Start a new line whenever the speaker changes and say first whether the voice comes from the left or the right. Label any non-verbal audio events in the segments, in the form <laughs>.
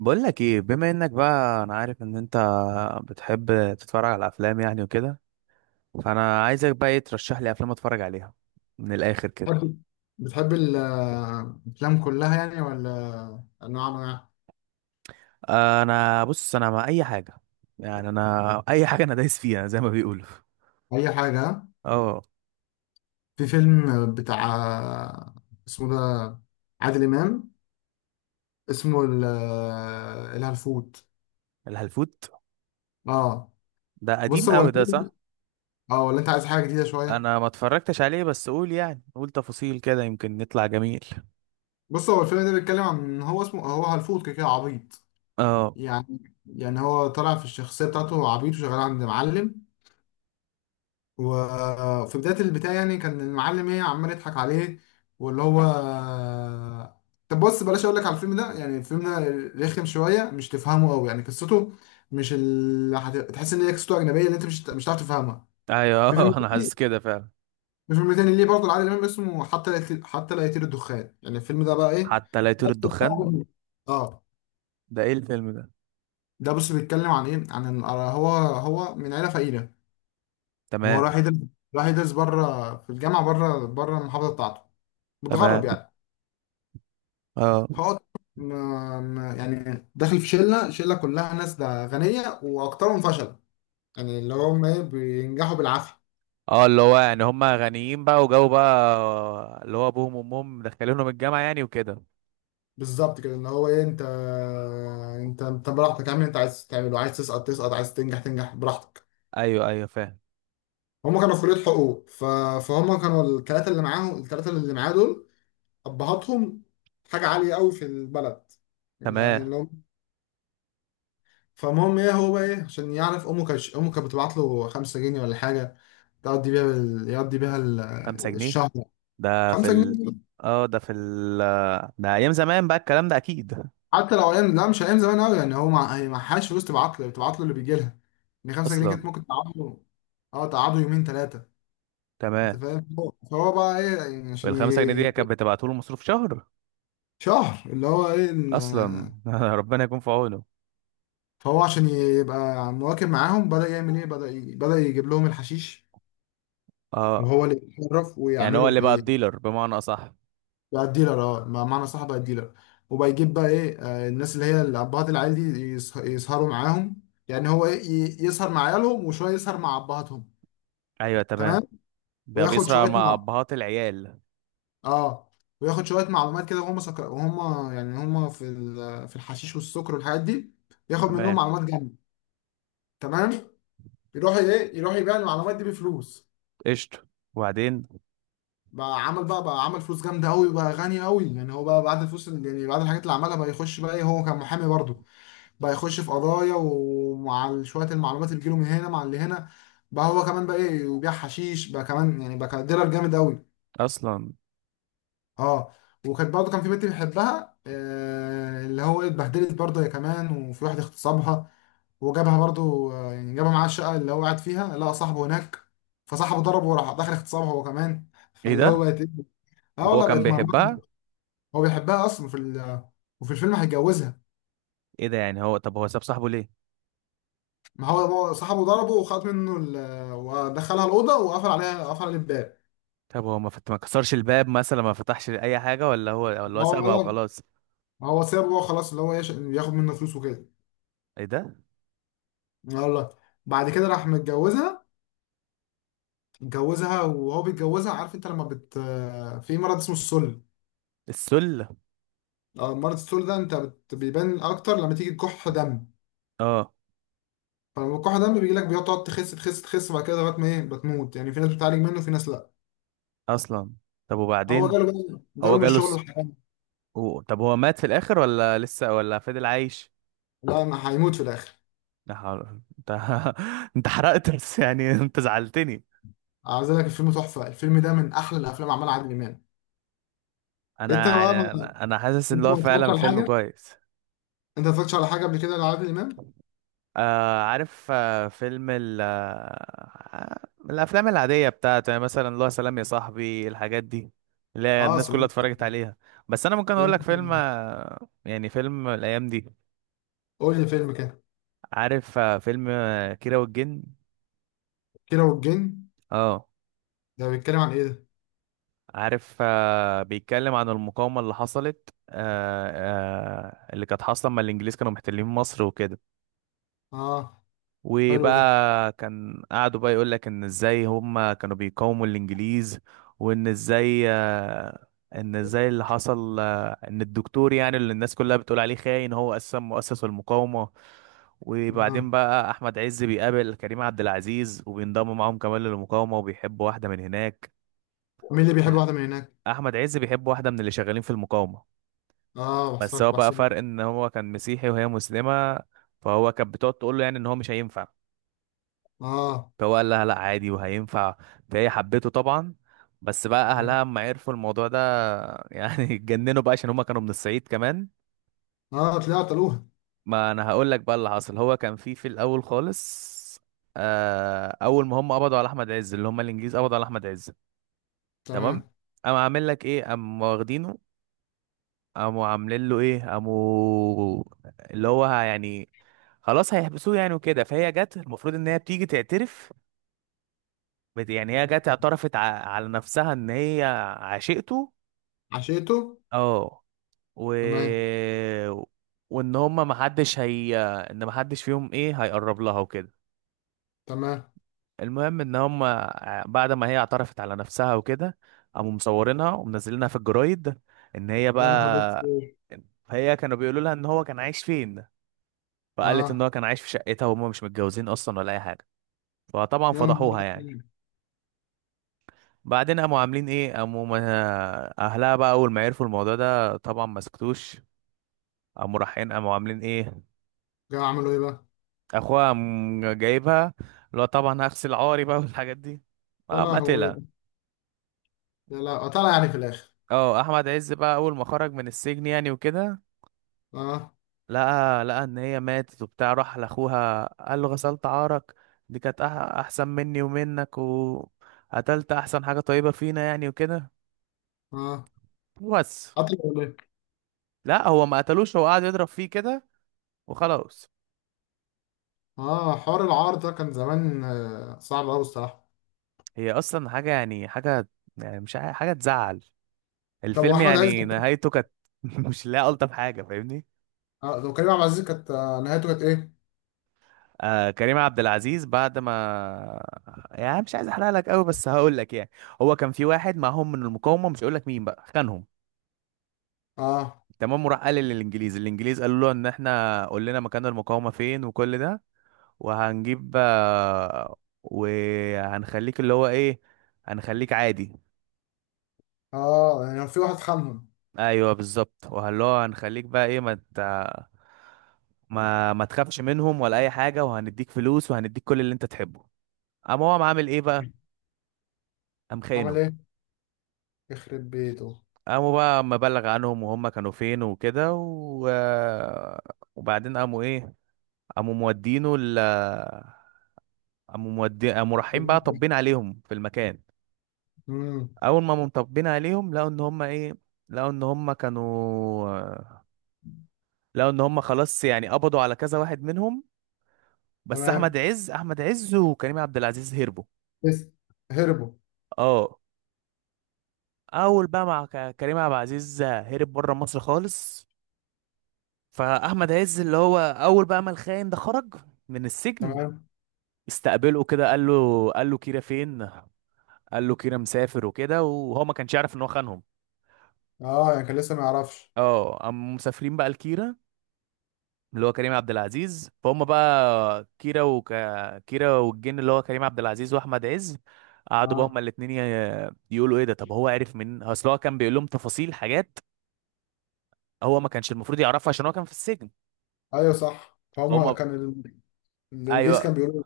right: بقول لك ايه، بما انك بقى انا عارف ان انت بتحب تتفرج على افلام يعني وكده. فانا عايزك بقى ايه ترشح لي افلام اتفرج عليها من الاخر كده.
left: بتحب بتحب الأفلام كلها يعني، ولا أنواع أنواع؟
right: انا بص، انا مع اي حاجه، يعني انا اي حاجه انا دايس فيها زي ما بيقولوا.
left: أي حاجة.
right: اه.
left: في فيلم بتاع، اسمه ده، عادل إمام، اسمه الهلفوت.
right: الهلفوت؟
left: اه.
right: ده قديم
left: بص، هو
right: قوي ده، صح؟
left: الفيلم اه ولا أنت عايز حاجة جديدة شوية؟
right: انا ما اتفرجتش عليه، بس قول يعني، قول تفاصيل كده يمكن نطلع جميل.
left: بص، هو الفيلم ده بيتكلم عن، هو اسمه، هو هلفوت كده كده، عبيط.
right: اه.
left: يعني هو طالع في الشخصية بتاعته عبيط، وشغال عند معلم. وفي بداية البتاع يعني، كان المعلم ايه، عمال يضحك عليه. واللي هو طب بص، بلاش اقول لك على الفيلم ده، يعني الفيلم ده رخم شوية، مش تفهمه قوي يعني قصته. مش تحس ان هي قصته اجنبية، اللي انت مش هتعرف تفهمها. في فيلم
right: ايوه <laughs> انا
left: تاني
right: حاسس كده فعلا.
left: في فيلم تاني ليه برضه لعادل امام، اسمه حتى لا يطير الدخان. يعني الفيلم ده بقى ايه،
right: حتى لا يطير
left: ده
right: الدخان؟
left: بتفهمه. اه.
right: ده ايه الفيلم ده؟
left: ده بص، بيتكلم عن ايه، عن هو من عيلة فقيرة. هو
right: تمام.
left: راح يدرس بره في الجامعة، بره المحافظة بتاعته. متغرب
right: تمام.
left: يعني.
right: اه.
left: فقلت ما يعني، داخل في شله كلها ناس ده غنيه، واكترهم فشل. يعني اللي هم ايه، بينجحوا بالعافيه.
right: اه اللي هو يعني هم غنيين بقى، وجو بقى اللي هو ابوهم وامهم مدخلينهم الجامعه يعني وكده.
left: بالظبط كده، اللي هو ايه، انت براحتك، اعمل اللي انت عايز تعمله. عايز تسقط تسقط، عايز تنجح تنجح، براحتك.
right: ايوه ايوه، فاهم.
left: هم كانوا في كليه حقوق. فهم كانوا الثلاثه اللي معاه دول، ابهاتهم حاجه عاليه قوي في البلد، يعني
right: تمام.
left: اللي هم. فالمهم ايه، هو بقى ايه، عشان يعرف، امه كانت بتبعت له 5 جنيه ولا حاجه، تقضي بيها ال... يقضي بيها ال...
right: 5 جنيه؟
left: الشهر.
right: ده في
left: 5
right: ال...
left: جنيه
right: اه ده في ال... ده ايام زمان بقى الكلام ده اكيد.
left: حتى لو ايام، لا مش ايام زمان قوي، يعني هي معهاش فلوس، تبعت له بتبعت له اللي بيجي لها. يعني 5 جنيه كانت
right: اصلا.
left: ممكن تقعد له. اه، تقعده يومين ثلاثه.
right: تمام.
left: انت فاهم؟ فهو بقى ايه يعني، عشان
right: وال5 جنيه دي كانت بتبعته له مصروف شهر؟
left: شهر، اللي هو ايه
right: اصلا <laughs> ربنا يكون في عونه.
left: فهو عشان يبقى مواكب معاهم، بدأ يعمل ايه، بدأ يجيب لهم الحشيش.
right: اه.
left: وهو اللي يتصرف
right: يعني هو
left: ويعمله
right: اللي بقى
left: في.
right: الديلر بمعنى اصح.
left: بقى الديلر. اه، معنى صح، بقى الديلر. وبقى يجيب بقى ايه، الناس اللي هي ابهات العيال دي، يسهروا معاهم. يعني هو ايه، يسهر مع عيالهم، وشويه يسهر مع ابهاتهم.
right: ايوه
left: تمام.
right: تمام. بقى
left: وياخد
right: بيسرع
left: شويه
right: مع
left: مع
right: ابهات العيال.
left: اه وياخد شويه معلومات كده، وهم سكر وهم، يعني هم في في الحشيش والسكر والحاجات دي. ياخد منهم
right: تمام.
left: معلومات جامده. تمام. يروح ايه، يروح يبيع المعلومات دي بفلوس.
right: قشطه. وبعدين؟
left: بقى عمل بقى بقى عمل فلوس جامده قوي، بقى غني قوي يعني. هو بقى بعد الفلوس يعني بعد الحاجات اللي عملها، بقى يخش بقى ايه، هو كان محامي برضه. بقى يخش في قضايا، ومع شوية المعلومات اللي بتجيله من هنا مع اللي هنا، بقى هو كمان بقى ايه وبيع حشيش بقى كمان يعني، بقى كان ديلر جامد قوي.
right: اصلا.
left: اه. وكانت برضه كان في بنت بيحبها، اللي هو إيه، اتبهدلت برضه هي كمان، وفي واحد اغتصبها. وجابها برضه، يعني جابها معاه الشقة اللي هو قاعد فيها، لقى صاحبه هناك. فصاحبه ضربه، وراح داخل اغتصبها هو كمان.
right: ايه
left: فاللي هو
right: ده!
left: بقت إيه؟ اه
right: وهو
left: والله،
right: كان
left: بقت مرمطة.
right: بيحبها؟
left: هو بيحبها اصلا وفي الفيلم هيتجوزها.
right: ايه ده! يعني هو، طب هو ساب صاحبه ليه؟
left: ما هو صاحبه ضربه، وخد منه ودخلها الأوضة، وقفل عليها قفل عليه الباب.
right: طب هو ما كسرش الباب مثلا، ما فتحش اي حاجه؟ ولا هو
left: ما هو
right: سابها
left: قال-
right: وخلاص.
left: ما هو سابه بقى خلاص، اللي هو ياخد منه فلوس وكده.
right: ايه ده!
left: والله، بعد كده راح متجوزها. اتجوزها، وهو بيتجوزها، عارف انت لما في مرض اسمه السل.
right: السله؟
left: آه، مرض السل ده، انت بيبان اكتر لما تيجي كح دم.
right: اه.
left: فلما كح دم بيجي لك، تقعد تخس تخس تخس، وبعد كده لغايه ما ايه بتموت يعني. في ناس بتعالج منه وفي ناس لا.
right: اصلا. طب
left: هو
right: وبعدين؟ هو
left: جاله من
right: جاله
left: الشغل
right: الس...
left: الحرام.
right: و... طب هو مات في الاخر، ولا لسه، ولا فضل عايش؟
left: لا، انا هيموت في الاخر.
right: لا حول- انت <laughs> انت حرقت بس يعني <laughs> انت زعلتني.
left: عايز أقول لك، الفيلم تحفه، الفيلم ده من احلى الافلام عملها عادل امام. انت
right: انا
left: بقى
right: انا
left: ما
right: انا أنا حاسس
left: انت
right: ان
left: ما
right: هو
left: اتفرجتش
right: فعلا
left: على
right: فيلم
left: حاجه
right: كويس.
left: انت ما اتفرجتش على حاجه قبل كده لعادل امام.
right: آه عارف، آه فيلم ال آه الافلام العاديه بتاعته، يعني مثلا الله، سلام يا صاحبي، الحاجات دي اللي هي
left: اه.
right: الناس كلها
left: سلام،
right: اتفرجت عليها. بس انا ممكن اقول لك
left: سلام.
right: فيلم، آه، يعني فيلم الايام دي.
left: قول لي فيلم كده.
right: عارف آه فيلم، آه، كيرة والجن.
left: كيرة والجن.
right: اه
left: ده بيتكلم عن ايه ده؟
right: عارف، آه بيتكلم عن المقاومه اللي حصلت، آه، آه اللي كانت حاصله لما الانجليز كانوا محتلين مصر وكده.
left: اه، حلو ده.
right: وبقى كان قعدوا بقى يقول لك ان ازاي هم كانوا بيقاوموا الانجليز، وان ازاي، ان ازاي اللي حصل، ان الدكتور يعني اللي الناس كلها بتقول عليه خاين هو اساسا مؤسس المقاومة.
left: اه،
right: وبعدين بقى احمد عز بيقابل كريم عبد العزيز، وبينضم معاهم كمان للمقاومة، وبيحب واحدة من هناك.
left: مين اللي بيحب واحده من هناك؟
right: احمد عز بيحب واحدة من اللي شغالين في المقاومة.
left: اه،
right: بس
left: بحسك
right: هو بقى
left: بحسك.
right: فرق ان هو كان مسيحي وهي مسلمة. فهو كانت بتقعد تقول له يعني ان هو مش هينفع.
left: اه،
right: فهو قال لها لا، عادي وهينفع. فهي حبته طبعا. بس بقى
left: اه،
right: اهلها اما عرفوا الموضوع ده <laughs> يعني اتجننوا بقى، عشان هما كانوا من الصعيد كمان.
left: اه، طلعت قالوها.
right: ما انا هقول لك بقى اللي حصل. هو كان في الاول خالص، آه اول ما هم قبضوا على احمد عز، اللي هم الانجليز قبضوا على احمد عز.
left: تمام.
right: تمام. قاموا عامل لك ايه، قاموا واخدينه. قاموا عاملين له ايه، قاموا اللي هو يعني خلاص هيحبسوه يعني وكده. فهي جت المفروض ان هي بتيجي تعترف، يعني هي جت اعترفت على نفسها ان هي عشقته.
left: عشيته.
right: اه. و...
left: تمام،
right: وان هما محدش هي، ان محدش فيهم ايه هيقرب لها وكده.
left: تمام.
right: المهم ان هما بعد ما هي اعترفت على نفسها وكده، قاموا مصورينها ومنزلينها في الجرايد ان هي
left: يا نهار
right: بقى.
left: اسود.
right: فهي كانوا بيقولوا لها ان هو كان عايش فين. فقالت ان
left: اه.
right: هو كان عايش في شقتها، وهما مش متجوزين اصلا ولا اي حاجه. فطبعا
left: يا نهار
right: فضحوها يعني.
left: اسود.
right: بعدين قاموا عاملين ايه، قاموا ما- اهلها بقى اول ما عرفوا الموضوع ده طبعا ما سكتوش. قاموا رايحين، قاموا عاملين ايه،
left: جا عملوا ايه بقى؟
right: اخوها قام جايبها، اللي هو طبعا هغسل عاري بقى <laughs> والحاجات دي، قام
left: طلع
right: قتلها.
left: هو. لا، لا، طلع يعني في الاخر.
right: اه احمد عز بقى اول ما خرج من السجن يعني وكده،
left: اه،
right: لقى ان هي ماتت وبتاع. راح لاخوها قال له غسلت عارك، دي كانت احسن مني ومنك، وقتلت احسن حاجة طيبة فينا يعني وكده.
left: اه.
right: بس.
left: قتل.
right: لا هو ما قتلوش، هو قعد يضرب فيه كده وخلاص.
left: اه، حوار العار ده كان زمان، صعب قوي الصراحه.
right: هي اصلا حاجه يعني حاجه، يعني مش عا- حاجه تزعل.
left: طب
right: الفيلم
left: واحمد عز؟
right: يعني نهايته كانت <laughs> مش لا الطف حاجه، فاهمني.
left: آه، وكريم عبد العزيز كانت نهايته كانت ايه؟
right: آه كريم عبد العزيز بعد ما، يعني مش عايز احرق لك قوي بس هقول لك يعني. هو كان في واحد معاهم من المقاومه، مش هقول لك مين بقى، خانهم.
left: اه.
right: تمام. وراح قال للانجليز، الانجليز قالوا له ان احنا قلنا مكان المقاومه فين وكل ده، وهنجيب، وهنخليك اللي هو ايه، هنخليك عادي.
left: اه، يعني في واحد خانهم.
right: ايوه بالظبط. وهل هو، هنخليك بقى ايه ما انت، ما تخافش منهم ولا اي حاجه، وهنديك فلوس وهنديك كل اللي انت تحبه. قام هو قام عامل ايه بقى، قام
left: عمل
right: خاينه.
left: ايه؟ يخرب بيته.
right: قاموا بقى مبلغ عنهم وهم كانوا فين وكده، و... وبعدين قاموا ايه، قاموا مودينه ال... قاموا مودي، قاموا رايحين بقى طبين عليهم في المكان.
left: امم.
right: اول ما هم طبين عليهم لقوا ان هم ايه، لقوا ان هم كانوا، لقوا ان هم خلاص يعني قبضوا على كذا واحد منهم. بس احمد
left: تمام.
right: عز احمد عز وكريم عبد العزيز هربوا.
left: لسه. هربوا.
right: اه. اول بقى مع كريم عبد العزيز هرب بره مصر خالص. فاحمد عز اللي هو اول بقى ما الخاين ده خرج من السجن،
left: تمام.
right: استقبله كده، قال له، قال له كيرة فين. قال له كيرة مسافر وكده، وهو ما كانش يعرف ان هو خانهم.
left: اه، يعني كان لسه ما يعرفش.
right: اه. قاموا مسافرين بقى لكيرة، اللي هو كريم عبد العزيز. فهم بقى كيرة كيرة والجن، اللي هو كريم عبد العزيز واحمد عز. قعدوا بقى
left: اه،
right: هما الاتنين يقولوا ايه ده، طب هو عرف من اصل، هو كان بيقول لهم تفاصيل حاجات هو ما كانش المفروض يعرفها عشان هو كان في السجن.
left: ايوه صح، فهم
right: هما.
left: كان الانجليز
right: ايوه.
left: كان بيقولوا.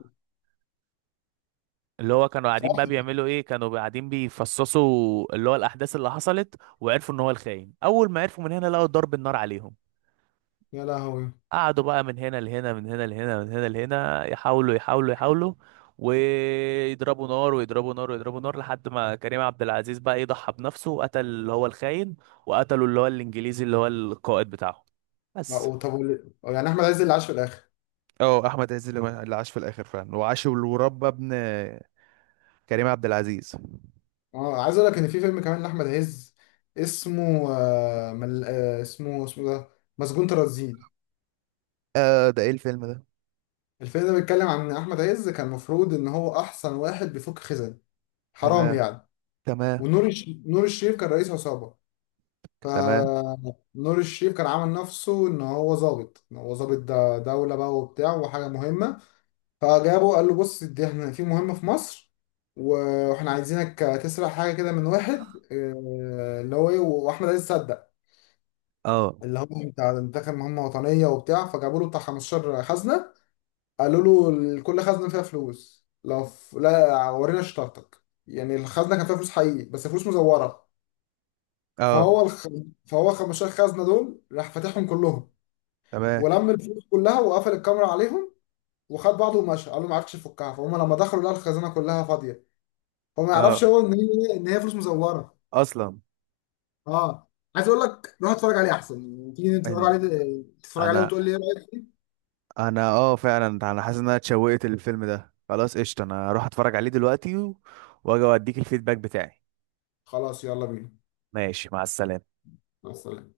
right: اللي هو كانوا قاعدين
left: صح.
right: بقى بيعملوا ايه، كانوا قاعدين بيفصصوا اللي هو الاحداث اللي حصلت، وعرفوا ان هو الخاين. اول ما عرفوا من هنا لقوا ضرب النار عليهم.
left: يا لهوي.
right: قعدوا بقى من هنا لهنا، من هنا لهنا، من هنا لهنا، يحاولوا يحاولوا يحاولوا، ويضربوا نار ويضربوا نار ويضربوا نار، لحد ما كريم عبد العزيز بقى يضحى بنفسه، وقتل اللي هو الخاين، وقتلوا اللي هو الانجليزي اللي هو القائد بتاعه. بس.
left: لا، طب يعني احمد عز اللي عاش في الاخر؟
right: اه احمد عز اللي عاش في الاخر فعلا، وعاش وربى ابن كريم عبد العزيز.
left: اه، عايز اقول لك ان في فيلم كمان لاحمد عز، اسمه آه مل... آه اسمه ده، مسجون ترانزيت.
right: اه. ده ايه الفيلم ده؟
left: الفيلم ده بيتكلم عن ان احمد عز كان المفروض ان هو احسن واحد بيفك خزن. حرام
right: تمام.
left: يعني.
right: تمام.
left: ونور الش... نور الشريف كان رئيس عصابه. ف
right: تمام.
left: نور الشريف كان عامل نفسه ان هو ظابط، ده دوله بقى وبتاع وحاجه مهمه. فجابه، قال له بص، دي احنا في مهمه في مصر، واحنا عايزينك تسرق حاجه كده من واحد، اللي هو ايه، واحمد عز صدق.
right: اه.
left: اللي هم بتاع دخل مهمة وطنية وبتاع، فجابوا له بتاع 15 خزنة. قالوا له، كل خزنة فيها فلوس، لا ورينا شطارتك يعني. الخزنة كان فيها فلوس حقيقي بس فلوس مزورة.
right: اه.
left: فهو الخ... فهو 15 خزنة دول راح فاتحهم كلهم.
right: تمام.
left: ولم الفلوس كلها وقفل الكاميرا عليهم، وخد بعضه ومشى. قال له ما عرفتش يفكها، فهم لما دخلوا لقوا الخزنة كلها فاضية. هو ما يعرفش
right: اه.
left: هو ان هي فلوس مزورة.
right: اصلا.
left: اه. عايز اقول لك، روح اتفرج عليه احسن، تيجي نتفرج
right: إن-
left: عليه، تتفرج عليه
right: انا،
left: وتقول لي ايه رأيك.
right: انا اه فعلا انا حاسس ان انا اتشوقت للفيلم ده، خلاص قشطة، انا هروح اتفرج عليه دلوقتي و... واجي اديك الفيدباك بتاعي.
left: خلاص، يلا بينا.
right: ماشي، مع السلامة.
left: مع السلامة.